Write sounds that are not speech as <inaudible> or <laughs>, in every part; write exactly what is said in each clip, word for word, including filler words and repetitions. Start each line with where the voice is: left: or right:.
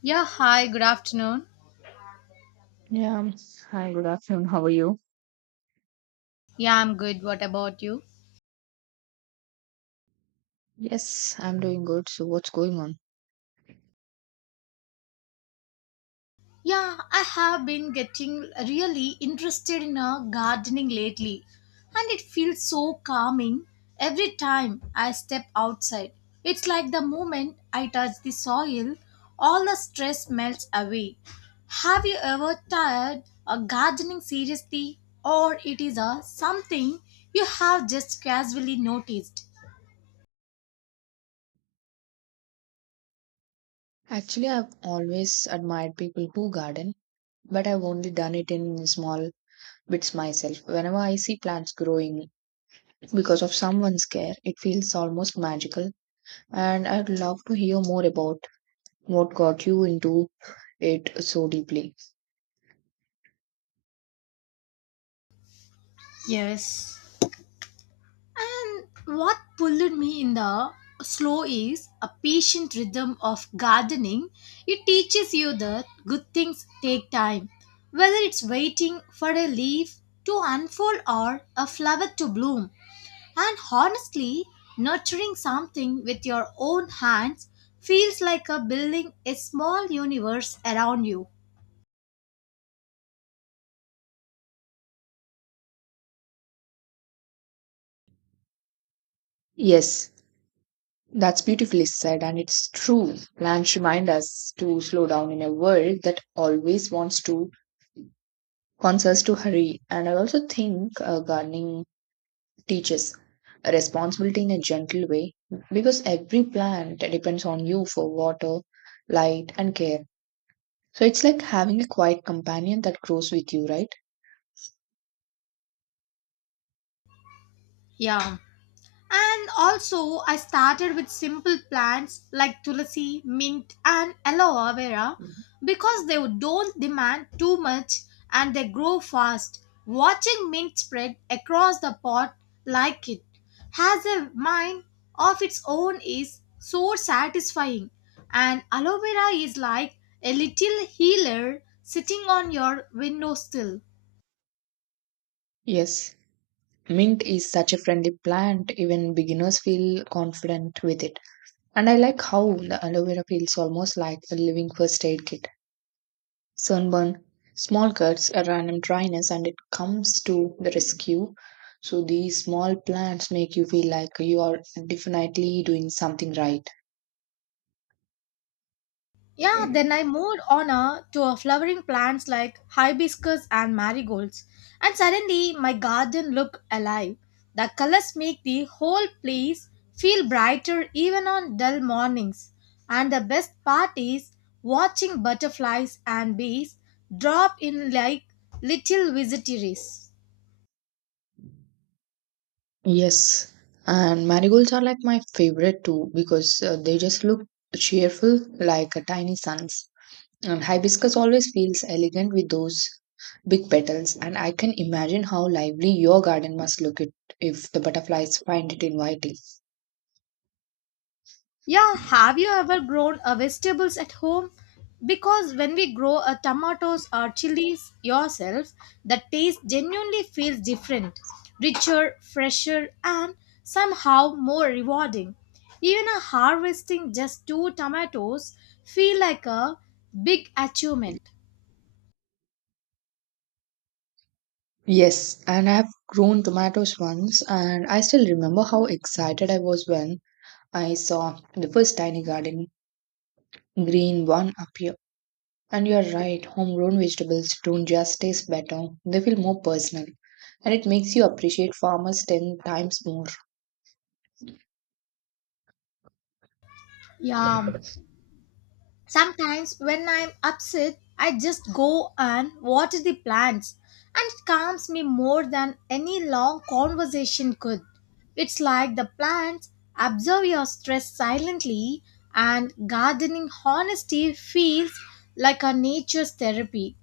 left: Yeah, hi, good afternoon.
right: Yeah. Hi, good afternoon. How are you?
left: Yeah, I'm good. What about you?
right: Yes, I'm doing good. So, what's going on?
left: Yeah, I have been getting really interested in uh, gardening lately, and it feels so calming every time I step outside. It's like the moment I touch the soil, all the stress melts away. Have you ever tried a gardening seriously, or it is a something you have just casually noticed?
right: Actually, I've always admired people who garden, but I've only done it in small bits myself. Whenever I see plants growing because of someone's care, it feels almost magical. And I'd love to hear more about what got you into it so deeply.
left: Yes. And what pulled me in the slow is a patient rhythm of gardening. It teaches you that good things take time, whether it's waiting for a leaf to unfold or a flower to bloom. And honestly, nurturing something with your own hands feels like a building a small universe around you.
right: Yes, that's beautifully said, and it's true. Plants remind us to slow down in a world that always wants to wants us to hurry. And I also think uh, gardening teaches responsibility in a gentle way because every plant depends on you for water, light, and care. So it's like having a quiet companion that grows with you, right?
left: Yeah. And also, I started with simple plants like tulsi, mint, and aloe vera
right: Mhm.
left: because they don't demand too much and they grow fast. Watching mint spread across the pot like it has a mind of its own is so satisfying. And aloe vera is like a little healer sitting on your windowsill.
right: Yes, mint is such a friendly plant, even beginners feel confident with it. And I like how the aloe vera feels almost like a living first aid kit. sunburn, small cuts, a random dryness, and it comes to the rescue. So these small plants make you feel like you are definitely doing something right.
left: Yeah, then I moved on uh, to uh, flowering plants like hibiscus and marigolds, and suddenly my garden looked alive. The colors make the whole place feel brighter even on dull mornings. And the best part is watching butterflies and bees drop in like little visitors.
right: Yes, and marigolds are like my favorite too because uh, they just look cheerful like a tiny suns. And hibiscus always feels elegant with those big petals, and I can imagine how lively your garden must look it if the butterflies find it inviting.
left: Yeah, have you ever grown uh, vegetables at home? Because when we grow uh, tomatoes or chilies yourself, the taste genuinely feels different, richer, fresher, and somehow more rewarding. Even a harvesting just two tomatoes feel like a big achievement.
right: Yes, and I have grown tomatoes once, and I still remember how excited I was when I saw the first tiny garden green one appear. And you're right, homegrown vegetables don't just taste better, they feel more personal, and it makes you appreciate farmers ten times more.
left: Yeah, sometimes when I'm upset, I just go and water the plants, and it calms me more than any long conversation could. It's like the plants absorb your stress silently, and gardening honesty feels like a nature's therapy.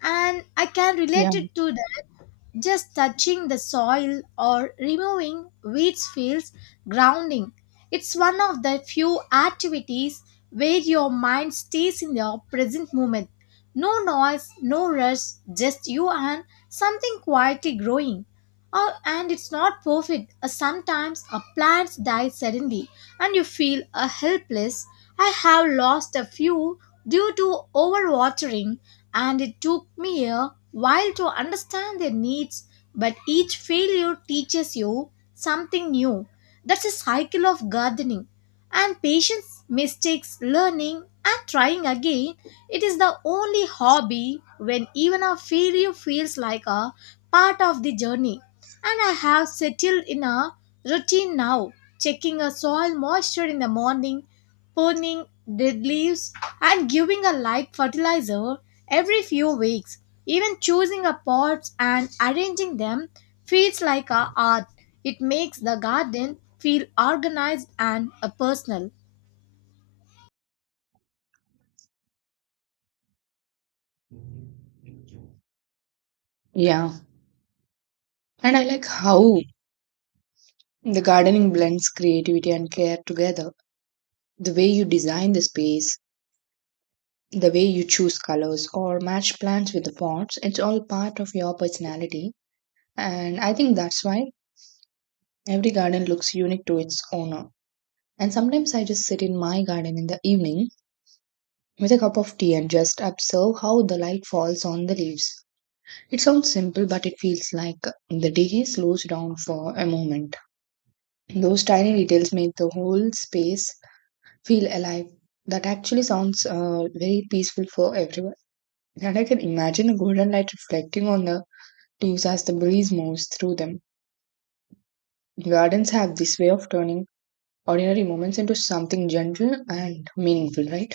left: And I can relate
right: Yeah.
left: it to that just touching the soil or removing weeds feels grounding. It's one of the few activities where your mind stays in the present moment. No noise, no rush, just you and something quietly growing. Oh, and it's not perfect. Uh, Sometimes a plant dies suddenly and you feel uh, helpless. I have lost a few due to overwatering, and it took me a while to understand their needs, but each failure teaches you something new. That's a cycle of gardening and patience, mistakes, learning, and trying again. It is the only hobby when even a failure feels like a part of the journey. And I have settled in a routine now, checking a soil moisture in the morning, pruning dead leaves, and giving a light fertilizer every few weeks. Even choosing a pots and arranging them feels like a art. It makes the garden feel organized and a personal.
right: Yeah. And I like how the gardening blends creativity and care together. The way you design the space, the way you choose colors or match plants with the pots, it's all part of your personality And I think that's why every garden looks unique to its owner. And sometimes I just sit in my garden in the evening with a cup of tea and just observe how the light falls on the leaves. It sounds simple, but it feels like the day slows down for a moment. Those tiny details make the whole space feel alive. That actually sounds uh, very peaceful for everyone. And I can imagine the golden light reflecting on the leaves as the breeze moves through them. Gardens have this way of turning ordinary moments into something gentle and meaningful, right?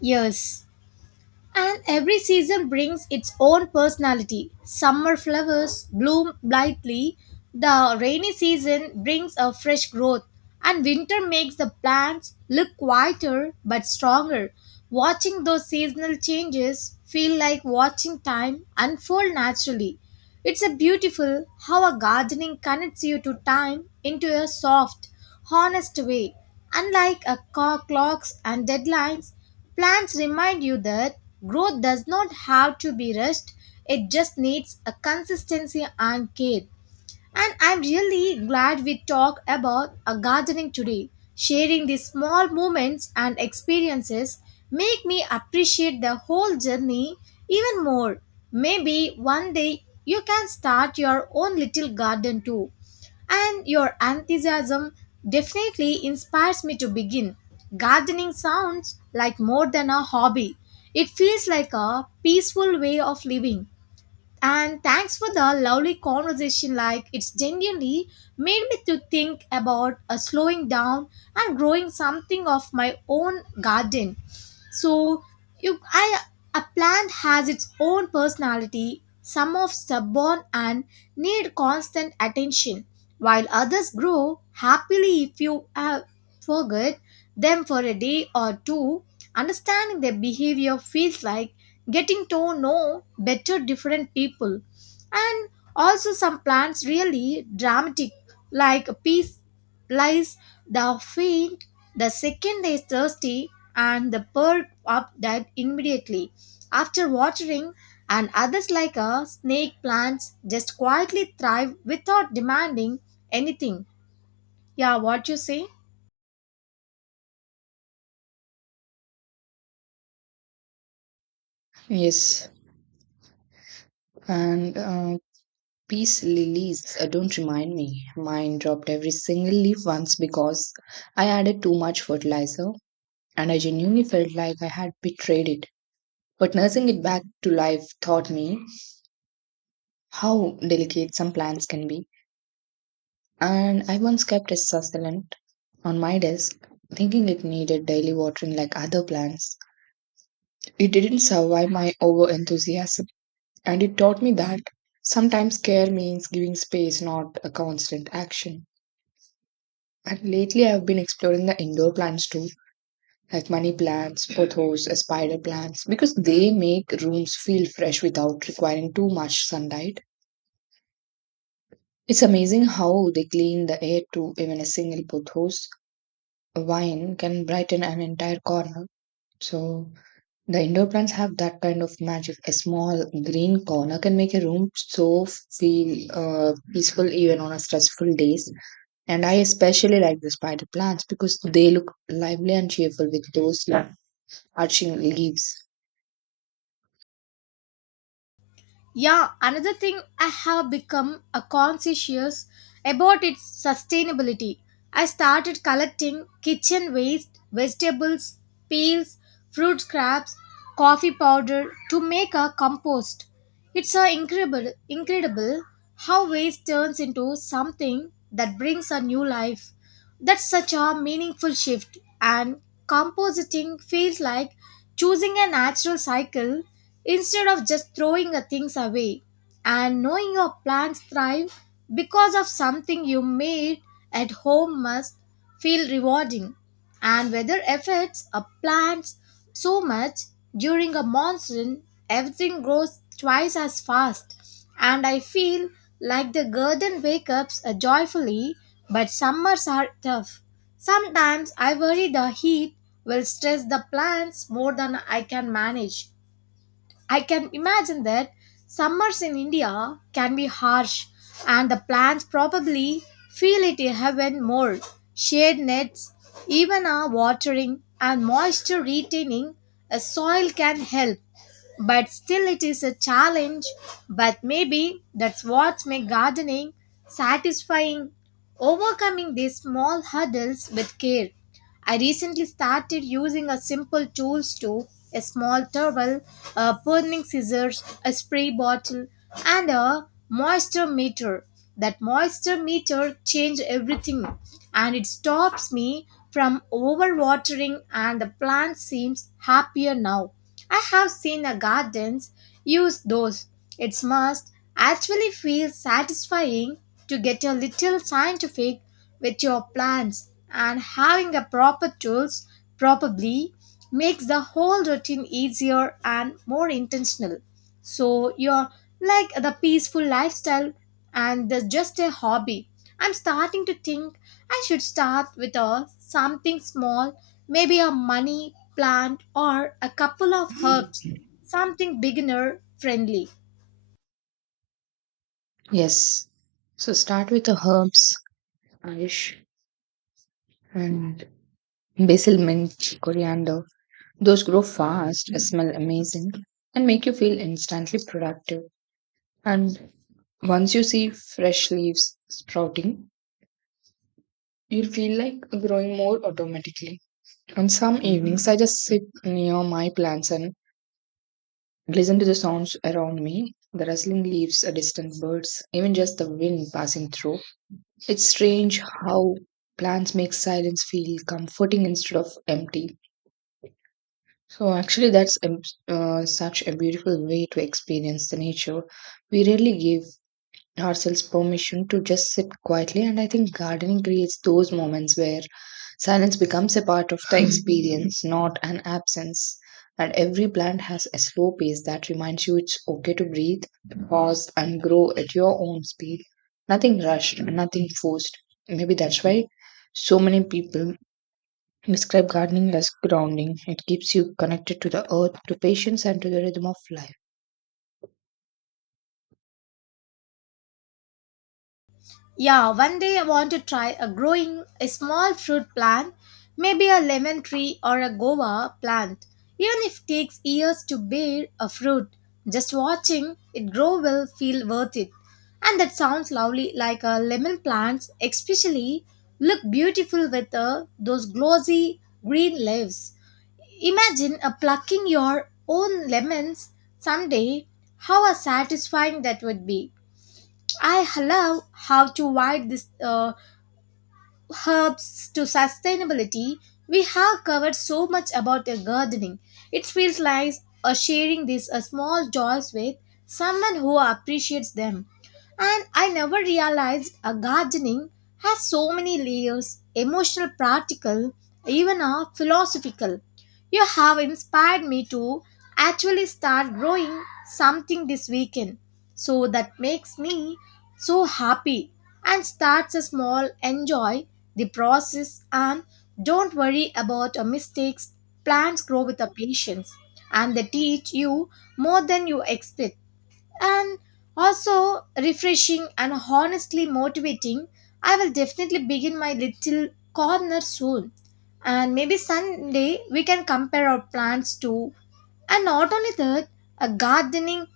left: Yes. And every season brings its own personality. Summer flowers bloom brightly, the rainy season brings a fresh growth, and winter makes the plants look quieter but stronger. Watching those seasonal changes feel like watching time unfold naturally. It's a beautiful how a gardening connects you to time into a soft, honest way. Unlike a co- clocks and deadlines, plants remind you that growth does not have to be rushed. It just needs a consistency and care. And I'm really glad we talked about a gardening today. Sharing these small moments and experiences make me appreciate the whole journey even more. Maybe one day you can start your own little garden too. And your enthusiasm definitely inspires me to begin. Gardening sounds like more than a hobby. It feels like a peaceful way of living and thanks for the lovely conversation. Like it's genuinely made me to think about uh, slowing down and growing something of my own garden. So you, I, a plant has its own personality. Some of stubborn and need constant attention, while others grow happily if you uh, forget them for a day or two. Understanding their behavior feels like getting to know better different people. And also some plants really dramatic like a peace lies the faint the second they thirsty and the perk up dead immediately after watering and others like a snake plants just quietly thrive without demanding anything. Yeah, what you say?
right: Yes, and uh, peace lilies, uh, don't remind me. Mine dropped every single leaf once because I added too much fertilizer and I genuinely felt like I had betrayed it. But nursing it back to life taught me how delicate some plants can be. And I once kept a succulent on my desk, thinking it needed daily watering like other plants. It didn't survive my over enthusiasm And it taught me that sometimes care means giving space, not a constant action. And lately, I've been exploring the indoor plants too, like money plants, pothos, uh, spider plants, because they make rooms feel fresh without requiring too much sunlight. It's amazing how they clean the air too, even a single pothos vine can brighten an entire corner. So, The indoor plants have that kind of magic. A small green corner can make a room so f- feel uh, peaceful even on a stressful days. And I especially like the spider plants because they look lively and cheerful with those like, arching leaves.
left: Yeah, another thing I have become a conscious about its sustainability. I started collecting kitchen waste, vegetables, peels, fruit scraps, coffee powder to make a compost. It's a incredible incredible how waste turns into something that brings a new life. That's such a meaningful shift and compositing feels like choosing a natural cycle instead of just throwing a things away and knowing your plants thrive because of something you made at home must feel rewarding. And weather affects a plant so much. During a monsoon everything grows twice as fast and I feel like the garden wakes up uh, joyfully, but summers are tough. Sometimes I worry the heat will stress the plants more than I can manage. I can imagine that summers in India can be harsh and the plants probably feel it even more. Shade nets, even a watering and moisture retaining a soil can help. But still it is a challenge. But maybe that's what makes gardening satisfying, overcoming these small hurdles with care. I recently started using a simple tools too, a small towel, a burning scissors, a spray bottle, and a moisture meter. That moisture meter changed everything and it stops me from overwatering and the plant seems happier now. I have seen a gardens use those. It must actually feel satisfying to get a little scientific with your plans and having a proper tools probably makes the whole routine easier and more intentional. So you're like the peaceful lifestyle and the just a hobby. I'm starting to think I should start with a something small, maybe a money plant or a couple of herbs, something beginner friendly.
right: Yes. So start with the herbs, Ayush, and basil, mint, coriander. Those grow fast, smell amazing, and make you feel instantly productive. And once you see fresh leaves sprouting, You feel like growing more automatically. On some evenings, I just sit near my plants and listen to the sounds around me the rustling leaves, the distant birds, even just the wind passing through. It's strange how plants make silence feel comforting instead of empty. So, actually, that's um, uh, such a beautiful way to experience the nature we rarely give ourselves permission to just sit quietly. And I think gardening creates those moments where silence becomes a part of the experience, <laughs> not an absence. And every plant has a slow pace that reminds you it's okay to breathe, pause, and grow at your own speed. Nothing rushed, nothing forced. Maybe that's why so many people describe gardening as grounding. It keeps you connected to the earth, to patience, and to the rhythm of life.
left: Yeah, one day I want to try a growing a small fruit plant, maybe a lemon tree or a guava plant. Even if it takes years to bear a fruit, just watching it grow will feel worth it. And that sounds lovely like a lemon plants especially look beautiful with uh, those glossy green leaves. Imagine uh, plucking your own lemons someday. How uh, satisfying that would be. I love how to wide this uh, herbs to sustainability. We have covered so much about uh, gardening. It feels like uh, sharing these uh, small joys with someone who appreciates them. And I never realized a gardening has so many layers emotional, practical, even a philosophical. You have inspired me to actually start growing something this weekend. So that makes me so happy and starts a small enjoy the process and don't worry about your mistakes. Plants grow with a patience and they teach you more than you expect and also refreshing and honestly motivating. I will definitely begin my little corner soon. And maybe Sunday we can compare our plans too. And not only that, a gardening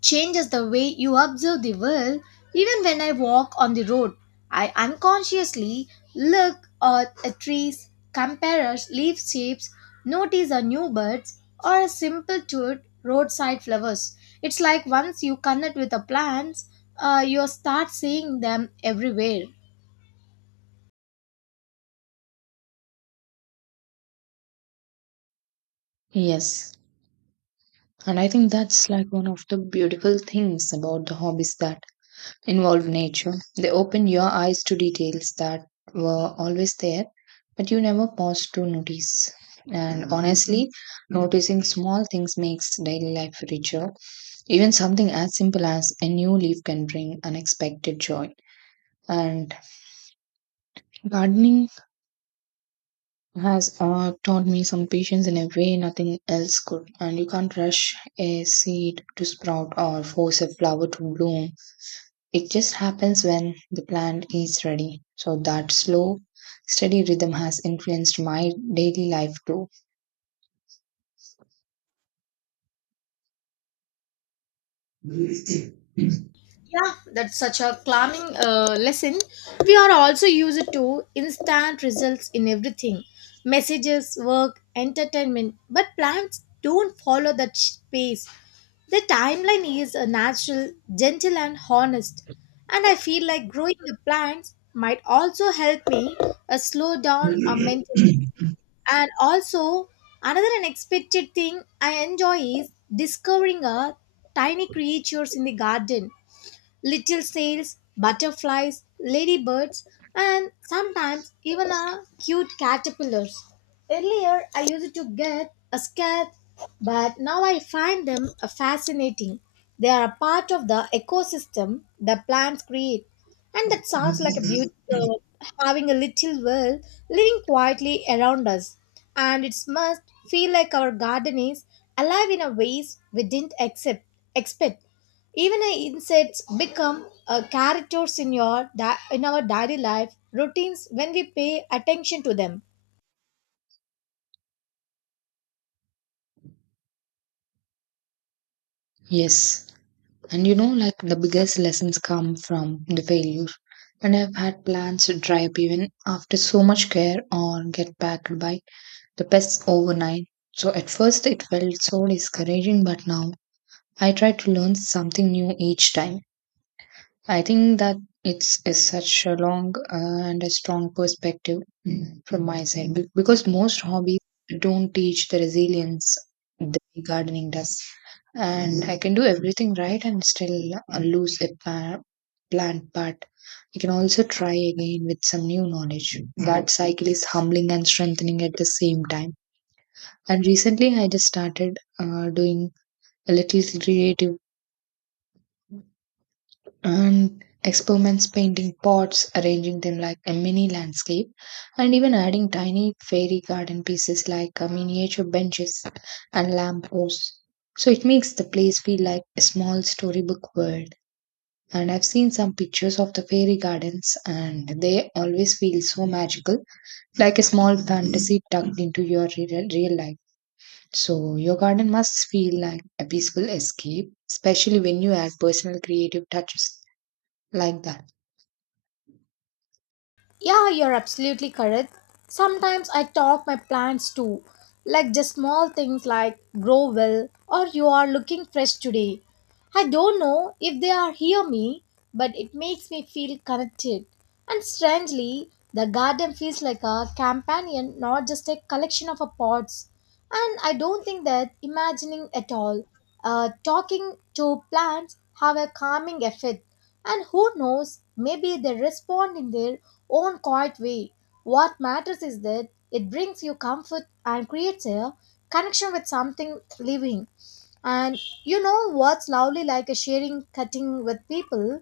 left: changes the way you observe the world. Even when I walk on the road, I unconsciously look at the trees, compare leaf shapes, notice a new birds, or a simple to roadside flowers. It's like once you connect with the plants, uh, you start seeing them everywhere.
right: Yes. And I think that's like one of the beautiful things about the hobbies that involve nature. They open your eyes to details that were always there, but you never paused to notice. And honestly, noticing small things makes daily life richer. Even something as simple as a new leaf can bring unexpected joy. And gardening has uh, taught me some patience in a way nothing else could. And you can't rush a seed to sprout or force a flower to bloom. It just happens when the plant is ready. So that slow, steady rhythm has influenced my daily life too.
left: Yeah, that's such a calming uh, lesson. We are also used to instant results in everything messages, work, entertainment. But plants don't follow that sh- pace. The timeline is a natural, gentle, and honest. And I feel like growing the plants might also help me uh, slow down uh, mentally. And also, another unexpected thing I enjoy is discovering a tiny creatures in the garden little sails, butterflies, ladybirds, and sometimes even a cute caterpillars. Earlier, I used to get a scared, but now I find them uh, fascinating. They are a part of the ecosystem the plants create. And that sounds like a beauty of having a little world living quietly around us. And it must feel like our garden is alive in a ways we didn't accept, expect. Even uh, insects become uh, characters in your di- in our daily life routines when we pay attention to them.
right: Yes. And you know, like the biggest lessons come from the failure. And I've had plants to dry up even after so much care or get packed by the pests overnight. So at first it felt so discouraging, but now I try to learn something new each time. I think that it's is such a long uh, and a strong perspective mm, from my side be- because most hobbies don't teach the resilience the gardening does, and I can do everything right and still uh, lose a pa- plant, but I can also try again with some new knowledge. That cycle is humbling and strengthening at the same time. And recently, I just started uh, doing a little creative and experiments painting pots, arranging them like a mini landscape, and even adding tiny fairy garden pieces like uh, miniature benches and lamp posts. So it makes the place feel like a small storybook world. And I've seen some pictures of the fairy gardens, and they always feel so magical, like a small fantasy tucked into your real, real life. So, your garden must feel like a peaceful escape, especially when you add personal creative touches like that.
left: Yeah, you're absolutely correct. Sometimes I talk my plants too, like just small things like grow well or you are looking fresh today. I don't know if they are hear me, but it makes me feel connected. And strangely, the garden feels like a companion, not just a collection of a pots. And I don't think that imagining at all, uh, talking to plants have a calming effect. And who knows, maybe they respond in their own quiet way. What matters is that it brings you comfort and creates a connection with something living. And you know what's lovely like a sharing cutting with people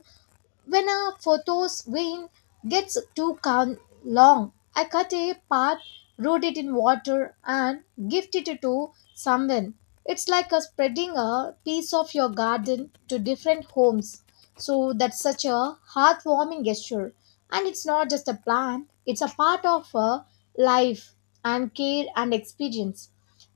left: when a photo's vein gets too con- long, I cut a part, root it in water, and gift it to someone. It's like a spreading a piece of your garden to different homes. So that's such a heartwarming gesture. And it's not just a plant, it's a part of a life and care and experience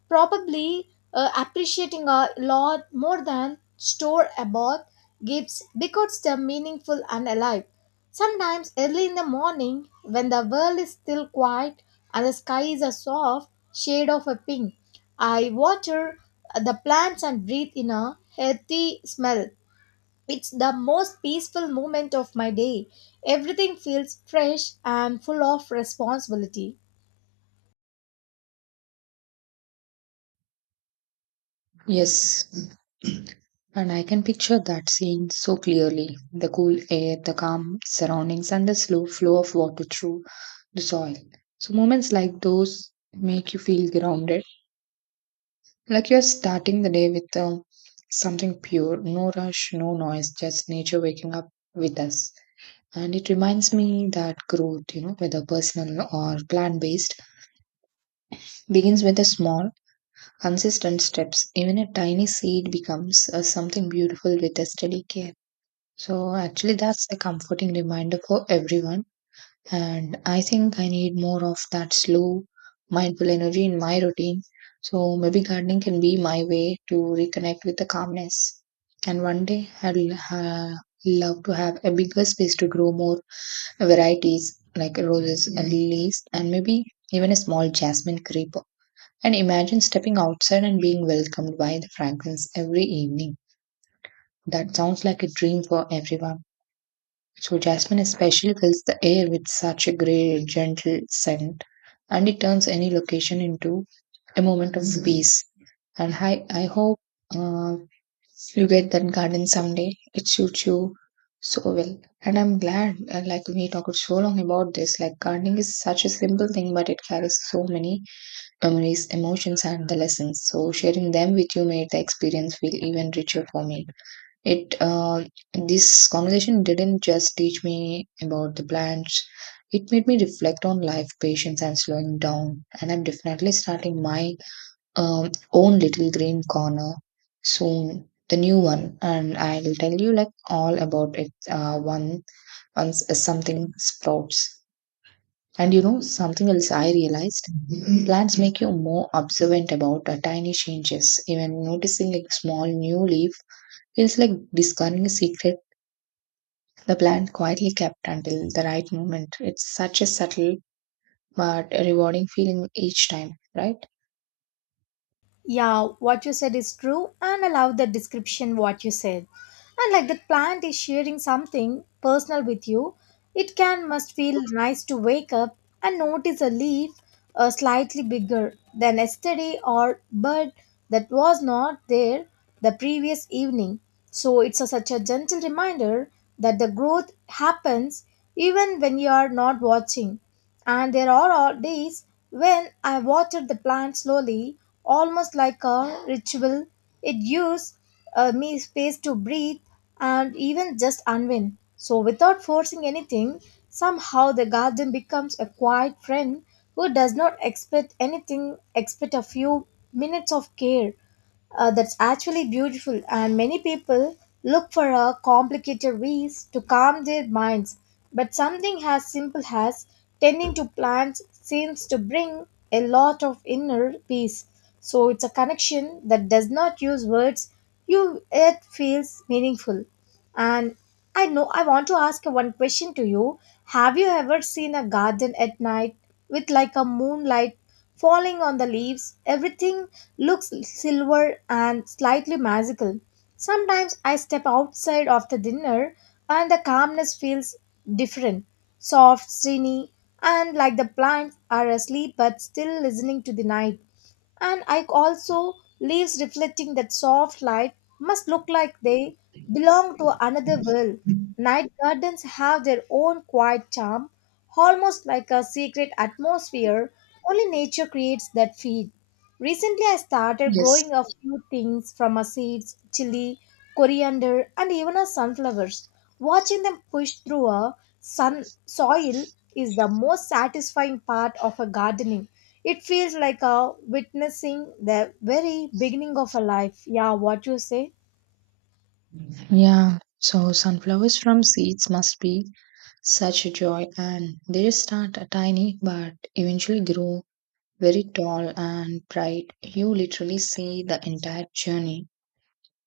left: probably uh, appreciating a lot more than store about gifts because they're meaningful and alive. Sometimes early in the morning, when the world is still quiet and the sky is a soft shade of a pink, I water the plants and breathe in a healthy smell. It's the most peaceful moment of my day. Everything feels fresh and full of responsibility.
right: Yes, and I can picture that scene so clearly the cool air, the calm surroundings, and the slow flow of water through the soil. So, moments like those make you feel grounded, like you're starting the day with uh, something pure, no rush, no noise, just nature waking up with us. And it reminds me that growth, you know, whether personal or plant based, begins with a small, consistent steps. Even a tiny seed becomes uh, something beautiful with a steady care. So, actually, that's a comforting reminder for everyone. And I think I need more of that slow, mindful energy in my routine. So, maybe gardening can be my way to reconnect with the calmness. And one day, I'll uh, love to have a bigger space to grow more varieties like roses, uh, lilies, and maybe even a small jasmine creeper. And imagine stepping outside and being welcomed by the fragrance every evening. That sounds like a dream for everyone. So, jasmine especially fills the air with such a great, gentle scent, and it turns any location into a moment of peace. And I, I hope uh, you get that garden someday. It suits you so well. And I'm glad, uh, like, we talked so long about this. Like, gardening is such a simple thing, but it carries so many memories, emotions, and the lessons. So sharing them with you made the experience feel even richer for me. It uh, This conversation didn't just teach me about the plants. It made me reflect on life, patience, and slowing down. And I'm definitely starting my um, own little green corner soon, the new one. And I'll tell you like all about it uh, one once something sprouts. And you know, something else I realized plants make you more observant about uh, tiny changes. Even noticing a small new leaf feels like discovering a secret the plant quietly kept until the right moment. It's such a subtle but rewarding feeling each time, right?
left: Yeah, what you said is true, and I love the description what you said. And like the plant is sharing something personal with you, it can must feel nice to wake up and notice a leaf uh, slightly bigger than yesterday or bud that was not there the previous evening. So it's a, such a gentle reminder that the growth happens even when you are not watching. And there are all days when I water the plant slowly, almost like a ritual. It gives uh, me space to breathe and even just unwind. So, without forcing anything, somehow the garden becomes a quiet friend who does not expect anything except a few minutes of care. Uh, that's actually beautiful, and many people look for a complicated ways to calm their minds. But something as simple as tending to plants seems to bring a lot of inner peace. So it's a connection that does not use words, you it feels meaningful. And I know I want to ask one question to you. Have you ever seen a garden at night with like a moonlight falling on the leaves? Everything looks silver and slightly magical. Sometimes I step outside after dinner and the calmness feels different. Soft, serene, and like the plants are asleep but still listening to the night and I also leaves reflecting that soft light must look like they belong to another world. Night gardens have their own quiet charm, almost like a secret atmosphere. Only nature creates that feel. Recently, I started growing
right: Yes.
left: a few things from our seeds, chili, coriander, and even our sunflowers. Watching them push through a sun soil is the most satisfying part of a gardening. It feels like a witnessing the very beginning of a life. Yeah, what you say?
right: Yeah, so sunflowers from seeds must be such a joy, and they start tiny but eventually grow very tall and bright. You literally see the entire journey.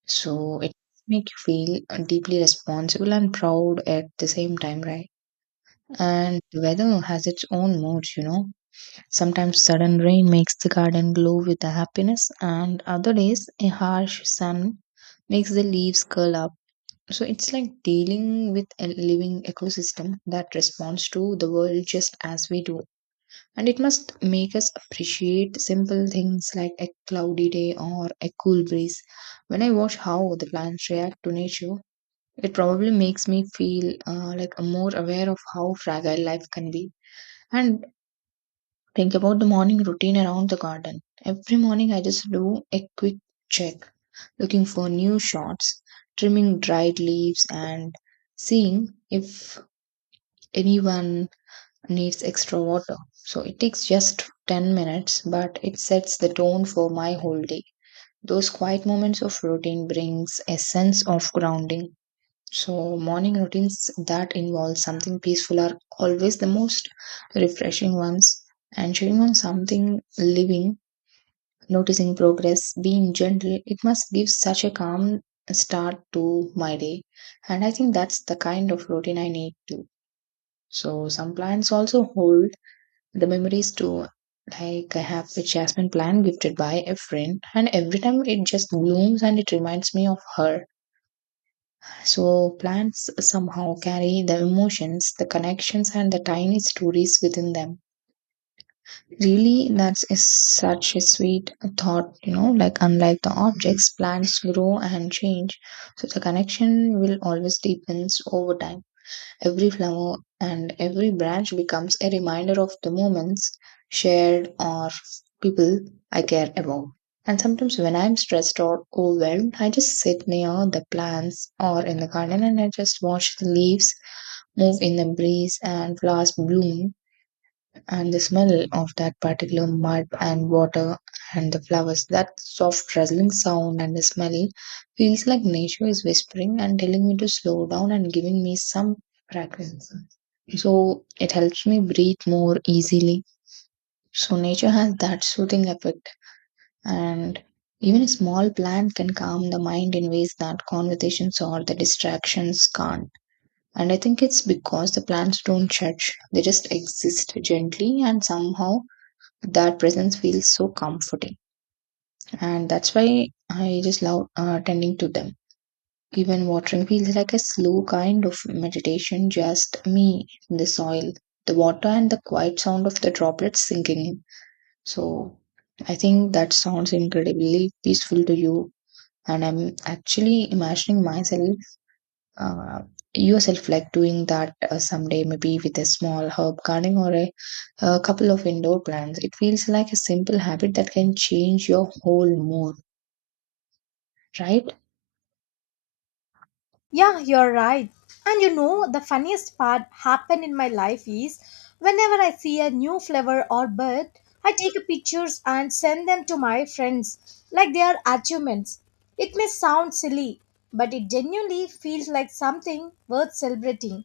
right: So it makes you feel deeply responsible and proud at the same time, right? And the weather has its own moods, you know. Sometimes sudden rain makes the garden glow with the happiness, and other days a harsh sun makes the leaves curl up. So it's like dealing with a living ecosystem that responds to the world just as we do and it must make us appreciate simple things like a cloudy day or a cool breeze. When I watch how the plants react to nature, it probably makes me feel uh, like more aware of how fragile life can be. And think about the morning routine around the garden. Every morning, I just do a quick check, looking for new shots, trimming dried leaves, and seeing if anyone needs extra water. So it takes just ten minutes, but it sets the tone for my whole day. Those quiet moments of routine brings a sense of grounding. So morning routines that involve something peaceful are always the most refreshing ones. And chewing on something living, noticing progress, being gentle, it must give such a calm start to my day. And I think that's the kind of routine I need too. So some plants also hold the memories too, like I have a jasmine plant gifted by a friend, and every time it just blooms and it reminds me of her. So, plants somehow carry the emotions, the connections, and the tiny stories within them. Really, that is such a sweet thought, you know, like unlike the objects, plants grow and change, so the connection will always deepens over time. Every flower and every branch becomes a reminder of the moments shared or people I care about. And sometimes when I'm stressed or overwhelmed, I just sit near the plants or in the garden, and I just watch the leaves move in the breeze and flowers bloom and the smell of that particular mud and water and the flowers that soft rustling sound and the smell feels like nature is whispering and telling me to slow down and giving me some fragrance, so it helps me breathe more easily. So nature has that soothing effect, and even a small plant can calm the mind in ways that conversations or the distractions can't. And i think it's because the plants don't judge, they just exist gently, and somehow that presence feels so comforting. And that's why i just love uh, tending to them. Even watering feels like a slow kind of meditation, just me, the soil, the water, and the quiet sound of the droplets sinking in. So i think that sounds incredibly peaceful to you, and i'm actually imagining myself uh, yourself like doing that uh, someday, maybe with a small herb garden or a, a couple of indoor plants. It feels like a simple habit that can change your whole mood, right?
left: Yeah, you're right. And you know, the funniest part happened in my life is whenever I see a new flower or bird, I take a pictures and send them to my friends like they are achievements. It may sound silly, but it genuinely feels like something worth celebrating.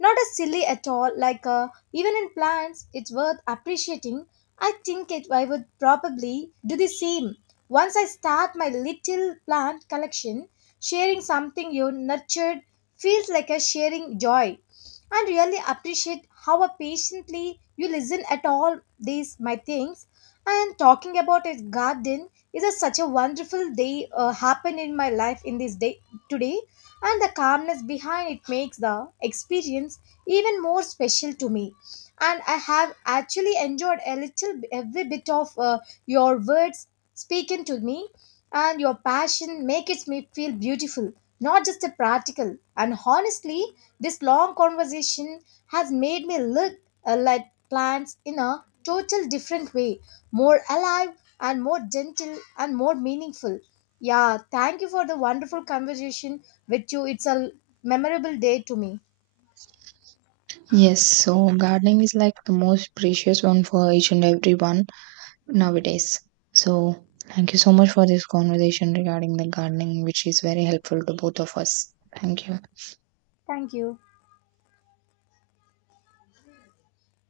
left: Not as silly at all, like uh, even in plants, it's worth appreciating. I think it, I would probably do the same once I start my little plant collection. Sharing something you nurtured feels like a sharing joy. And really appreciate how patiently you listen at all these my things. And talking about a garden is a, such a wonderful day uh, happened in my life in this day today. And the calmness behind it makes the experience even more special to me. And I have actually enjoyed a little every bit of uh, your words spoken to me and your passion make it me feel beautiful, not just a practical. And honestly, this long conversation has made me look uh, like plants in a total different way, more alive and more gentle and more meaningful. Yeah, thank you for the wonderful conversation with you. It's a memorable day to me.
right: Yes. So gardening is like the most precious one for each and every one nowadays. So thank you so much for this conversation regarding the gardening, which is very helpful to both of us. Thank you.
left: Thank you.